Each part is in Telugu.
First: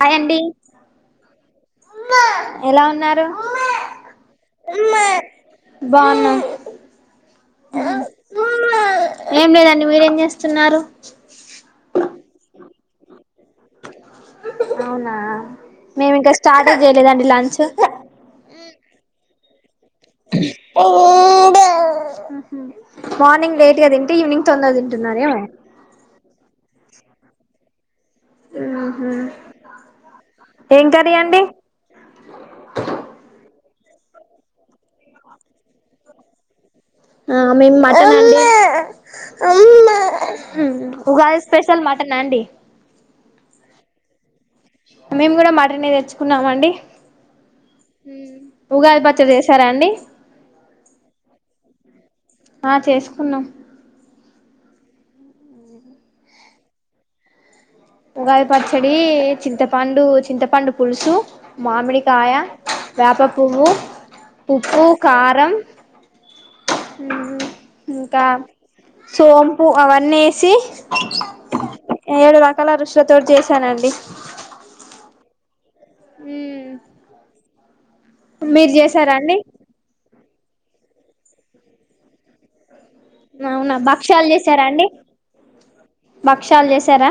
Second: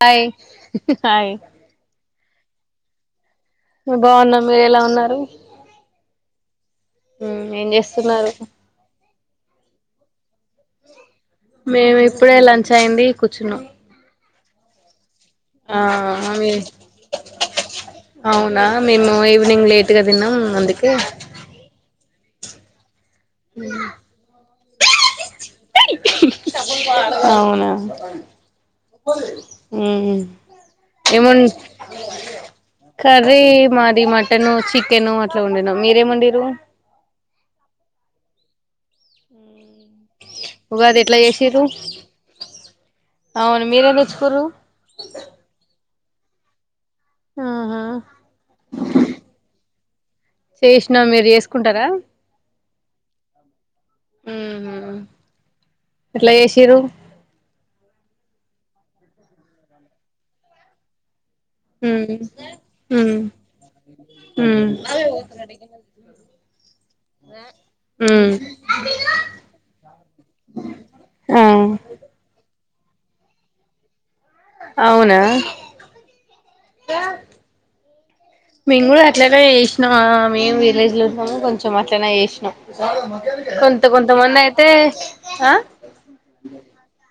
హాయ్ ఆయ్ అండి హాయ్ ఎలా ఉన్నారు ఉ బాగున్నా మీరెలా ఉన్నారు బాగున్నాం ఉ ఏం చేస్తున్నారు ఏం లేదండి మీరేం చేస్ మేము ఇప్పుడే లంచ్ అయ్యింది కు అవునా ఆ మేము ఇంకా ఆమె స్టార్ట్ చేయలేదండి లంచ్ అవునా మేము ఇవి నింగ్ లేట్ టిగా తిన్నాం అందుకే ఉహు మార్నింగ్ లేట్ గా తింటే ఈవినింగ్ తొందర తింటున్నారే అవునా ఉ ఏం కర్రీ అండి ఏమొన్ కర్రీ మాది మటను చి కెను అట్లా వండినం మీరేం వండీరు ఆ మేం మటన్ అండి ఉగాది ఎట్ల చేసిరు స్పెషల్ మటన్ అండి అవును మీరేం తె తురు కున్నామండి ఆహా ఉగాది పచ్చడి చేసారా అండి చేసినా మీరు చేసుకుంటారా ఆ చేసుకున్నాం ఉమ్ హు ఎట్లా చేసిరు ఉగాది పచ్చడీ చింతపండు చింతపండు పులుసు మామిడి మ్మ్ కాయ వేప మ్మ్ పువ్వు ఉమ్ ఉప్పు కారం ఇంకా సోంపు అవన్నీ వేసి ఉమ్ ఏడు క్కల రుచులతోటి చేశానండి అవునా క [unintelligible] మీరు మేము కూడా చేసారా అండి అట్లనే చేసినం మేము విలేజ్ లోము కొంచెం అట్లానే చేసినాం అవునా కొంత భక్షాలు కొంతమంది చేసారా అయితే అండి ఆ భక్షాలు చేసారా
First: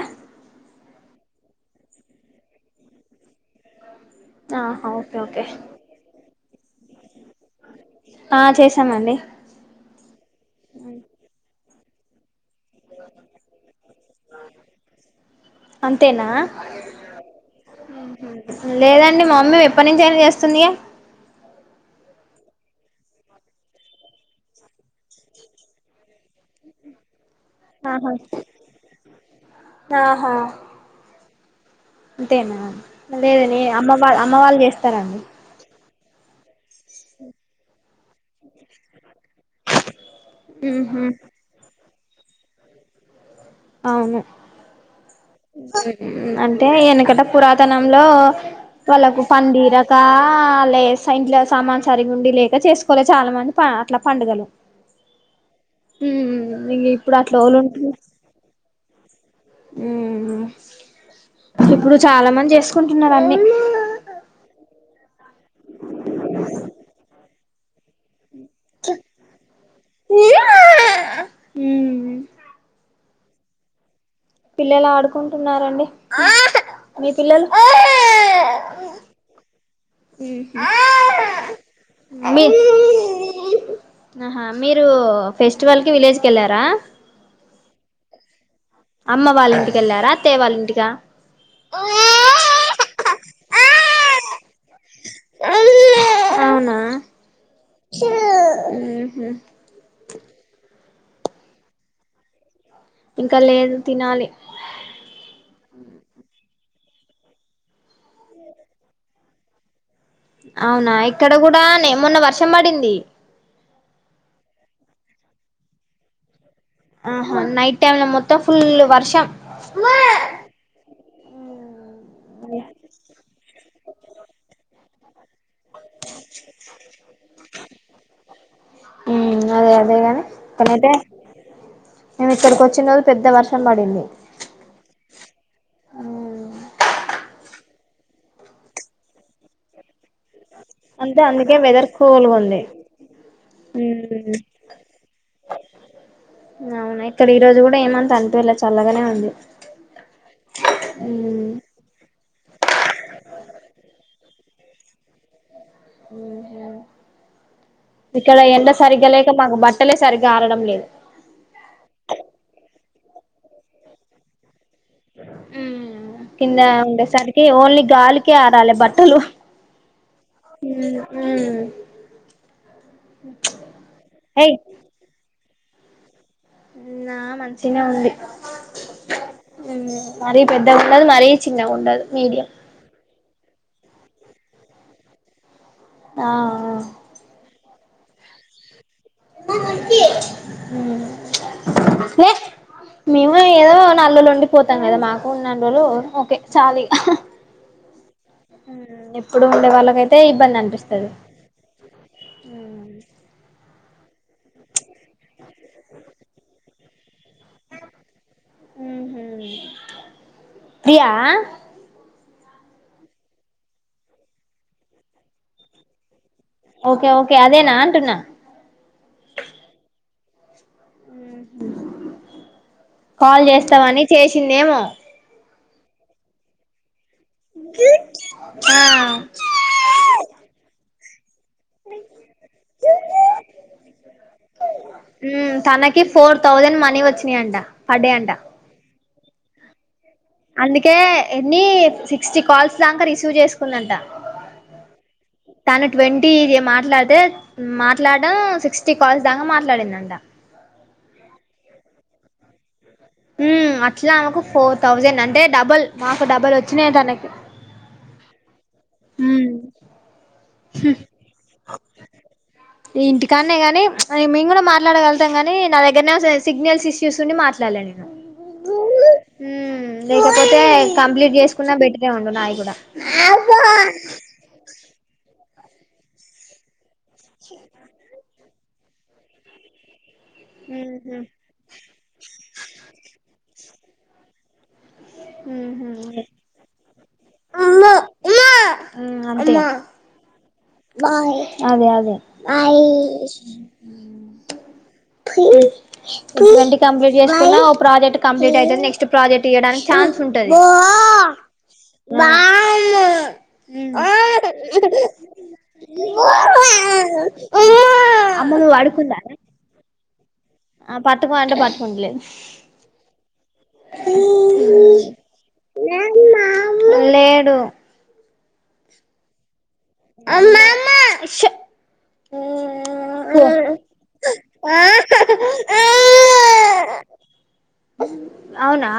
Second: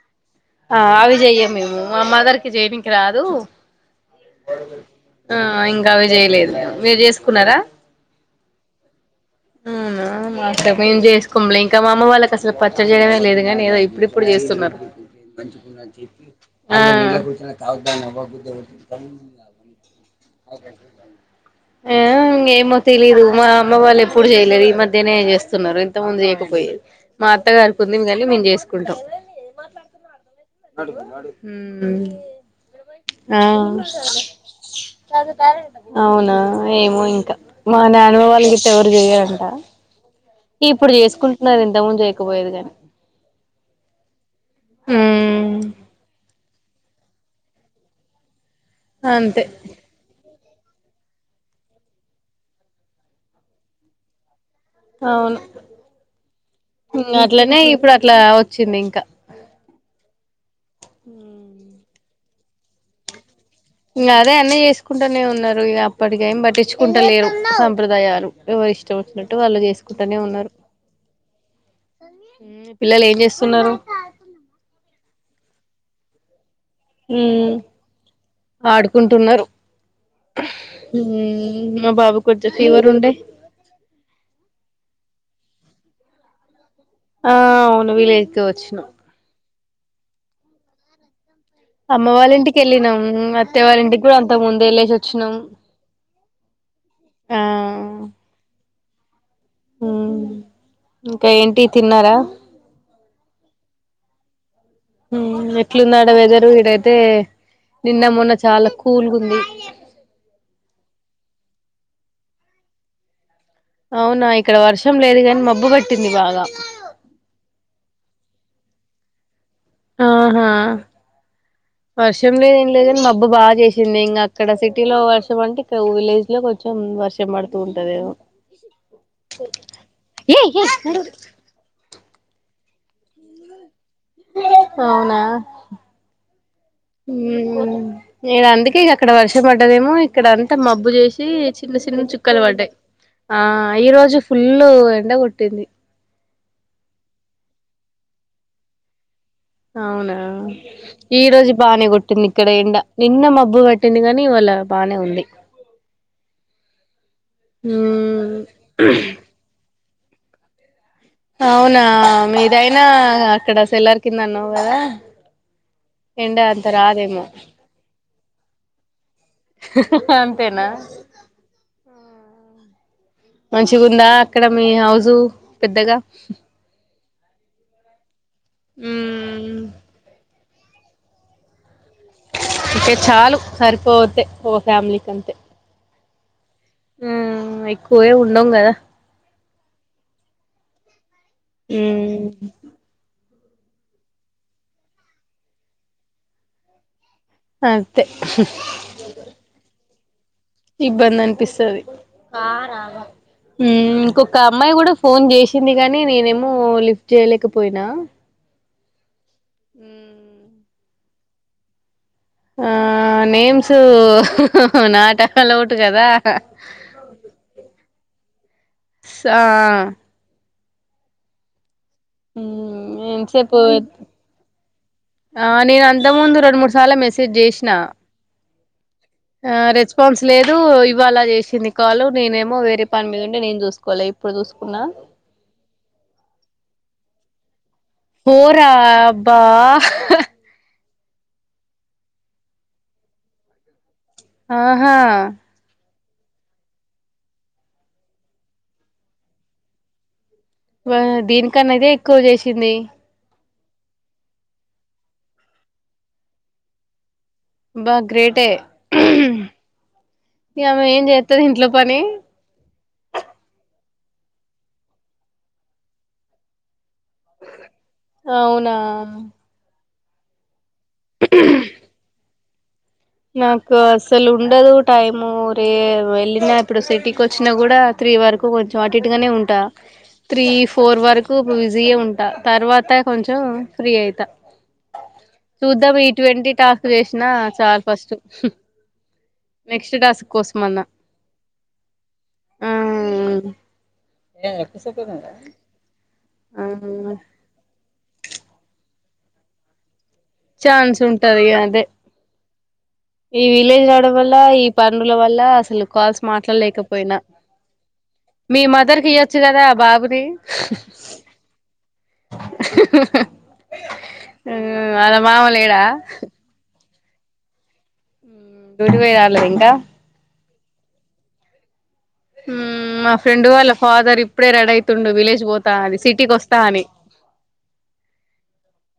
ఆ అవి చెయ్యం మేము మా అమ్మ గీర్కి చెయనికి రాదు ఆహా ఓకే ఆ ఓకే ఇంకా అవి చేయలేదు మీరు చే చేసుకున్నారా ఆ చేసామండి అవునా మేం చేసుకోంలే మా అమ్మవాళ్లకు అసల అసలు పచ్చడి చేయడమే లేదు నీ ఏదో ఇప్పుడుప్పుడు చేస్తున్నారు అంతేనా ఆ లేదండి మా మమ్మీ ఎప్పటి నుంచి అయినా చేస్తుంది ఆ ఏమో తెలీదు మా అమ్మ వాళ్ళు ఎప్పుడు చేయలేరు ఈ మధ్యనే ఏం చేస్తున్నారు ఇంత ముందు చేయకపోయది మా ఆహా అత్తగారుకుందికనీ మేము చేసుకుంటాం ఆహా ఉమ్ అంతేనా ఆ లేదులే అమ్మ వాళ్ళ అమ్మ వాళ్ళు చేస్తారండి అవునా ఏమో ఇంకా మా నాన్న వాళ్ళ గిట్ట ఎవరు చెయారంట ఇప్పుడు ఉహు చేసుకుంటున్నారండి ఇంతకు ముందు చేయకపోయేటి దాన్ని అవును అంటే వెనక ఇక్కడ పురాతనంలో వాళ్ళలకు అంతే పనిదీరకా లే ఇంట్లో సామాన్ సరిగి ఉండి లేక చేసుకోలే చాలా మంది అట్లా పండుగలు అవును ఇంక ఇప్పుడు అట్లనే ఇప్పుడు అట్లా వచ్చింది ఇంకా ఉ ఇప్పుడు చాలా మంది చేసుకుంటున్నారు అన్ని ఇగా అదే అన్ని చేసుకుంట నే ఉన్నారు ఇగ అప్పటికి ఏం పట్టించుకుంటా లేరు నా [unintelligible] సంప్రదాయాలు ఎవరూ ఇష్టం వచ్చినట్టు వాళ్ళు చేసుకుంటూనే ఉన్నారు ఉమ్ పిల్లలు ఏం చేస్త ఎం చేస్తున్నారు పిల్లలు ఆడుకుంటున్నారండి మీ పిల్లలు ఉమ్ ఆడుకుంటున్నారు ఉమ్ మా బాబు కొంచెం ఫీవర్ ఉండే ఆహా మీరు ఫెస్టివల్ కి విలేజ్కి వెళ్ళారా ఆ అవును విలేజ్ కి వచ్చి అమ్మ వాళ్ళంటి కెళ్ళారా అత్తయ్య వాళ్ళ ఇంటికా అమ్మ వాళ్ళింటికి వెళ్ళినాము అత్త్య వాళ్ళింటికి ప్రాంత పొంది వేలేసి వచ్చినాం అవునా ఆ మ్ హు ఉమ్ ఇంకా ఏంటి తిన్నారా ఇంకా లేదు తినాలి ఇట్లున్నాడా వెదర్ ఈడైతే నిన్న మొన్న చాలా కూల్గా ఉంది అవునా ఇక్కడ కూడానే మొన్న వర్షం పడింది అవునా ఇక్కడ వర్షం లేదు కాని మబ్బు పట్టింది బాగా ఆహా నైట్ టైమ్ లో మొత్తం ఫుల్ వర్షం ఆహా వర్షం లేదేం లేదంని మబ్బు బాగా చిన్న ఇంకా అక్కడ సిటీలో కొంచెం అంటే ఇ విలేజ్ లో కొంచెం వర్షం పడుతూ ఉంటదమో ఉమ్ అదే అదే గాని ఇక్కనైతే మేము ఇక్కడికి వచ్చిన రోజు పెద్ద వర్షం పడింది అవునా నేను అందుకే ఇక అక్కడ వర్ష పడ్డదేమో ఇక్కడ అంతా మబ్బు అంతే చేసి అందుకే చిన్న వెదర్ చిన్న కూల్గా చుక్కలు ఉంది పడ్డాయి ఆ ఈ రోజు ఉమ్ ఫుల్ ఎండ కొట్టింది తని పేర్ల చల్లగానే ఉంది అవునా ఈ రోజు ఉమ్ బనే కొట్టింది ఇక్కడ ఎండ నిన్న మబ్బు పెట్టింది కాగాని ఇవాళ బానే ఉంది మ్మ్ ఇక్కడ ఎండా సరిగాలేక మాకు బట్టలే సరిగ్గా ఆరడం లేదు నా అక్కడ సెల్లర్ కింద కదా ఎండ కింద అంత రాదేమో ఉండేసరికి ఓన్లీ గాలికి ఆరాలే బట్టలు అంతేనా మంచిగుందా అక్కడ ఏయ్ మీ హౌజు పెద్దగా నా మంచిగా ఉంది మ్మ్ మ్ మరి పెద్దగా ఉండదు మరీ చిన్నగా ఉండదు మీడియం ఇతే చాలు సర్ పోతే ఓ ఫ్యామిలీ కంతే ఆ ఊమ్ ఎకు పోయేం ఉండం గదా ఊమ్ మ్మ్ ఎ మీ ఏదో నల్లలో ఉండి పోతాం కదా మాకు ఉన్నోరోళ్ళు ఓకే చాలీగా అంతే ఆ ఎప్పుడు ఉండే వాళ్ళకై ఇబ్బంది అనిపిస్తది ఒకక్క అమ్మాయి కూడా ఫోన్ చేసింది గానీ నేనేమో లిఫ్ట్ జలేక పోయినా ప్రియా ఆ నేమ్స్ ఆహ్ ఆహ్ నాటలవుట్ కదా ఓకే ఓకే అదేనా అంటున్నా సా ఆహ మ్మ్ కాల్ ఎంతసేపు చేస్తామని చేసిందేమో ఆ నేను అంత ముందు రెండు మూడు సార్లు మెస్ సేజ్ చేసిన ఆ ఆ రెస్పాన్స్ లేదు ఇప్ వాలా జేష్ చిన్ని కాలు నేనేమో వేరే పని మీద ఉండి నేను చూసుకోవాలే ఇప్పుడు చూసుకున్నా నండా హోరాబ్బా ఆహ్ అందుకే ఎన్ని సిక్స్టీ కాల్స్ దాకా రిసీవ్ చేసుకుందంట ఆహా న ట్వంటీ ఇది మాట్లాడితే మాట్లాడం సిక్స్టీ కాల్స్ దాకా మాట్లాడిందంట ఆ దీనికన్నా ఇదే ఎక్కువ చేసింది ఊమ్ అట్లా అనకు ఫోర్ థౌజండ్ అంటే డబల్ మాకు డబల్ వచ్చినయి తనకి బా గ్రేటే ఇమె ఏం చేస్తది ఇంట్లో పని అని మేము కూడా మాట్లాడగలుగుతాం కానీ నా దగ్గరనే సిగ్నల్స్ ఇష్యూస్ని మాట్లాడలేండి అవునా లేకపోతే కంప్లీట్ చేసుకున్నా బెటరే ఉండు నాయి. గూడ నాకు అస్సలు ఉండదూ టైమూ. వే వెళ్ళినా ఇప్పుడు సిటి వచ్చినా గుడా త్రీ వరక్ కు కొంచెం అటు ఇటుగానే ఉంటా. త్రీ ఫోర్ మ్మ్ వరకూ బిజీఏ ఉంట్ త తర్వాత కొంచెం ఫ్రీ అయితా. హ్మ్ చూద్దాం ఈ మ్మ్ ట్వంటీ టాస్క్ చేశినా చాల్ ఇ చె నెక్స్ట్ టాస్క్ కోస్ అదే అదే. ఆ ఫ కొద్ది ఆ కొద్దిగ్గ్ కంప్లీట్ చేసుకున్నా, ఓ ప్రాజెక్ట్ కంప్లీట్ అయతది. నెక్స్ట్ ప్రాజెక్ట్ ఇయ్యడానిక్ ఛాన్స్ ఉంటది. ఛాన్స్ ఉంటది అదే ఈ విలేజ్ రావడం వల్లా, ఈ మ్మ్ పనుల వల్లా అసలు కాల్స్ మాట్లాడలేకపోయినా. అమ్మ మీ నువ్వు మదర్ కి పడుకుందా ఇయొచ్చు గదా ఆ బాబు నీ. ఆ పట్టుకో అంటే పట్టుకుంటలేద్. వాళ్ళ మామ లేడా లేడు. డ్యూటి పోయి రాలేదింకా. షు మా ఫ్రెండ్ వాళ్ళ ఫాదర్ ఇప్పుడే రెడీ అయితుండు, విలేజ్ పోతా అని సిటీకి వస్తా అని, అవునా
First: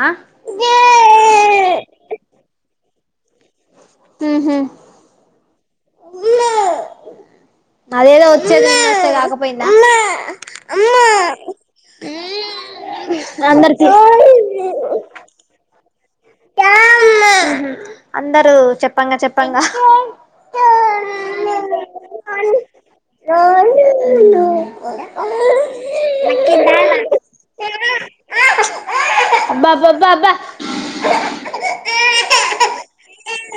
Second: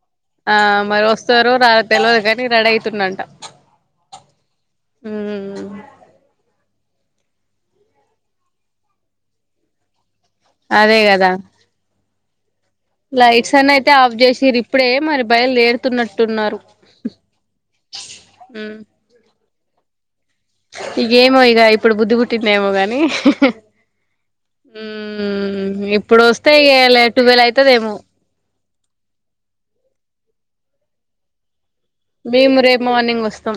ఆ మరి వస్తారో రా తెల్వదు గాని రెడీ అయితుండు అంట్ ఊహు అదేదో వచ్చేది నిన్న వస్తే కాకపోయిందా. అదే గదా. లైట్స్ అన్న అయితే ఆఫ్ చేసిర్రు ఇప్పుడే అందరికి మరి బయలుదేరు తున్నట్ అందరూ చెప్పంగ చెప్పంగా. అ [inaudible] ఇగేమో ఇగ ఇప్పుడు బుద్ధి పుట్టిందేమో గని హ్మీ ఇప్పుడోస్తే ఇ టువెల్ అయితదేమో అ మేము రేపు మార్నింగ్ వస్తాం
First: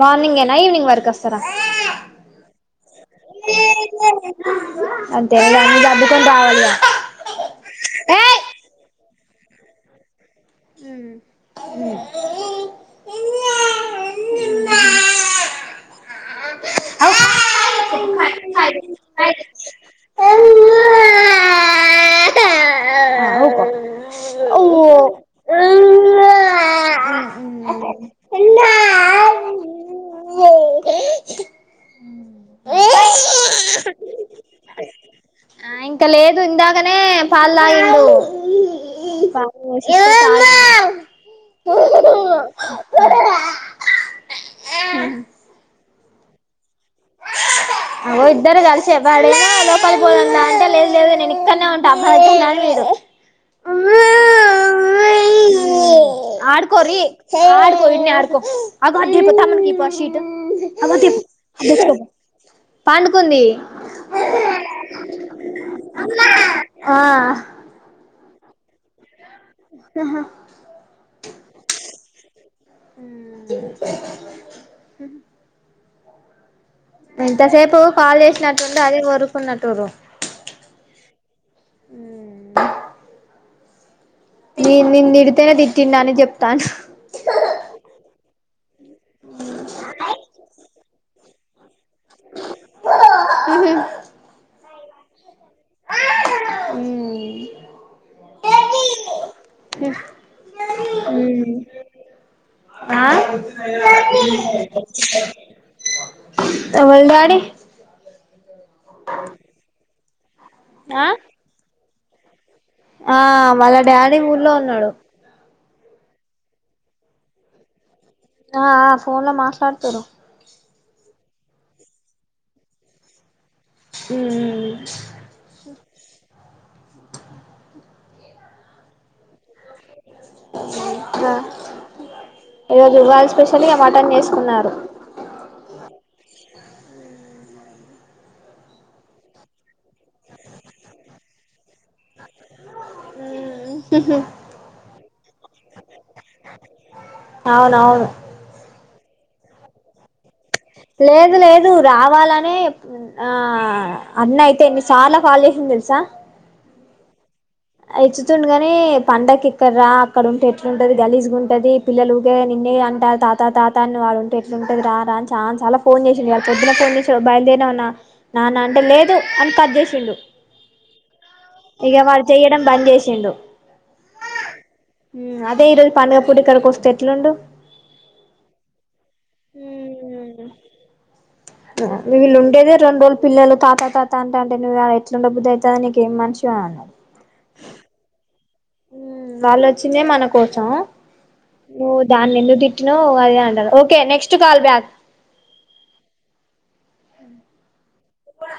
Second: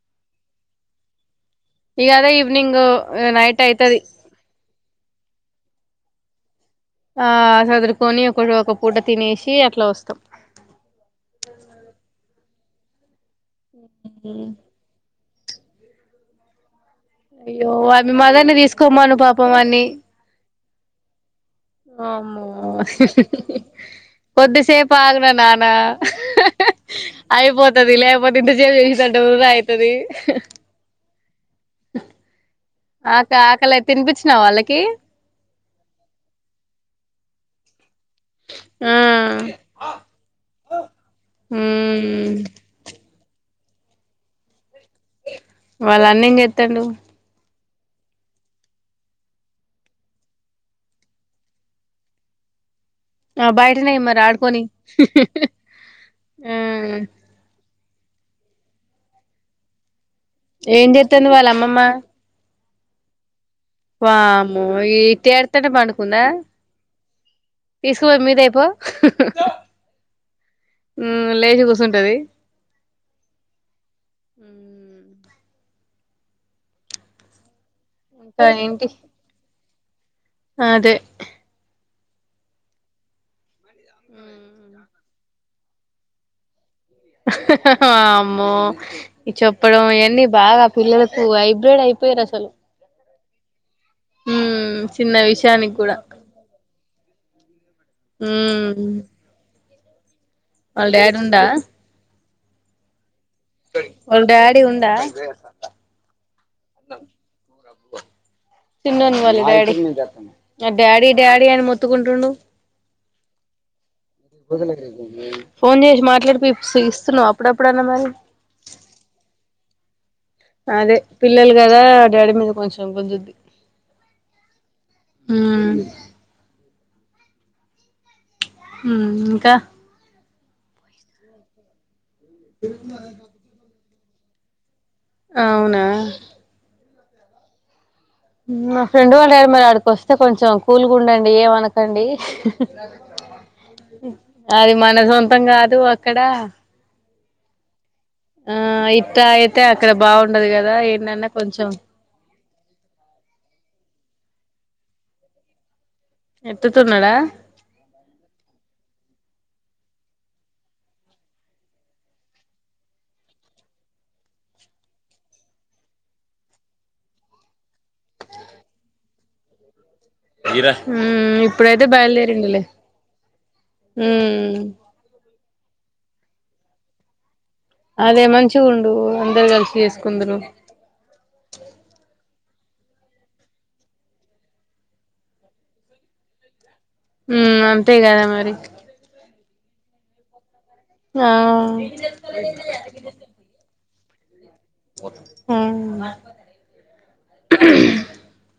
మార్నింగేనా ఈవినింగ్ వరకు వస్తారా ఇగ అదే ఈవినింగ్ నైట్ అయితది అంతే అన్ని సద్ కోన్ రావాల్ [inaudible] ఆ సదురు కొని ఒకరు ఒకపూట తినేస్ కీ అట్లా వస్తాం [inaudible] మ్ అయ్యో అవి మదన్ని తీసుకోమ్మను పాపం అన్ని వామ్మో కొద్దిసేపు ఆగున నాన్న అయిపోతది లేకపోతే ఇద్దసేపు చంటే వృథా అయితది ఆక ఆకలియి తినిపిచ్చినవా వాళ్ళకి పల్ తాగిండు పాలు పోసి ఇస్తే మ్ మ్ తాగి- అమ్మా వాళ్ళ అన్న ఏం చెత్తాండు అగో ఇద్దరు కలిసే వాడనా లోపలి పోదాం దా అంటే లేదు లేదు నేన్ ఇక్కడ్నే ఉంటా అబ్బాయిన్నాను మీరు ఆ బయటనెయ్యి మరి ఆడ్కొని ఆ ఈడ్నే ఆడుకో అగో [unintelligible] ఏం అగో తిప్పు చేత్తాంది వాళ్ళ అటు అమ్మమ్మ తెచ్చుకో పో పండుకుంది. వామ్మో ఇటేడ్తేంటే పండుకుందా ఆ తీసుకో పోయి మీరు తేపో ఆహా మ్ లేచి కూసుంటది [inaudible] ఎంతసేపు కాల్ ఇంకా చేసినట్టుంది ఏంటి అదే ఓర్రుకున్నట్ [inaudible] అదే అ [inaudible] నీ నిన్ తిడితేనే తిట్టిండని చెప్తాన ఆ మా ఈ చెప్పడం ఇయన్నీ బాగా పిల్లలకు అయి అప్డేట్ అయిపోయిరు అసలు హ్ చిన్న విష షానికి కూడా ఉమ్ హ్మ్ అ వాళ్ళ డాడుండా? ఆ డాడీ ఉండా ఎవళ్ డాడీ చిన్నోని వాళ్ళ డాడీ స డాడీ ఆ డాడీ అని మొ త్తుకుంటుండు ఆ వాళ్ళ డాడీ ఊర్లో ఉన్నడు. ఫోన్ చేసి మాట్లాడిపిసిస్తున్నవా అప్పుడప్పుడన్న మరీ ఆ ఆ ఫోన్ల మాట్లాడుతురు. అదే పిల్లలు గదా డాడీ మీద కొంచెం గుంజుద్ది. మ్మ్ ఉమ్ మ్మ్ హ్మ్ ఇంకా ఇంకా ఈరోజు ఉగాది స్పెషల్ ఇగ మటన్ చేసుకున్నారు అవునా మా ఫ్రెండ్ వాళ్ళు డాడీ మరి ఆడికి వస్తే కొంచెం కూల్ గా ఉండండి ఏమనకండి. అది మన సొంతం కాదు అక్కడ అవునవును ఆ ఇట్టా అయితే అక్కడ బా లేదు లేదు రావాలని ఆ అన్న అయితే ఎన్నిసార్ల కాల్ చేసిండు తెలుసా? ఎత్తుతున్నడా ఎచ్చుతుండు గనీ పండక్కి ఇక్కడ రా అక్కడ ఉంటే ఎట్లుంటుంది గలీజుగుంటది పిల్లలు ఉగే నిన్నే అంటారు తాతా తాత అని నువ్వు ఆడ ఉంటే ఎట్లుంటది రా అని చాన్ సార్ల ఫోన్ చేసిండు ఇగ పొద్దున ఫోన్ చేసిండు బయల్దేరినవ అన్న నాన్న అంటె లేదు అని కట్ చేసిండు. హ్మూ ఇప్పుడైతే ఇగ బయల్దే వాడు రిండులే చెయ్యడం బంద్ చేసిండు హ్మూ మ్మ్ అదే ఈ రోజు పండుగ పూట ఇక్కడికి వొస్తే ఎట్లుండు. అదే మంచిగ ఉండూ, అందరు కలిసి చేసుకుందరు. వీళ్ళుండేదె రెండు రోజులు పిల్లలు తాత తాత అంటంటే, నువ్వు ఆడ ఎట్లుండ బుద్ది అయితాంది నీకేం మనిషివని అన్నడు. హ్మ్ అంతే గదా మరి. మ్మ్ వాళ్లొచ్చిందే మన కో సం ఆ నువు దాన్ని ఎందుకు తిట్టినవ్ అదే అంటరు ఓ కే నెక్స్ ఉ ఉబ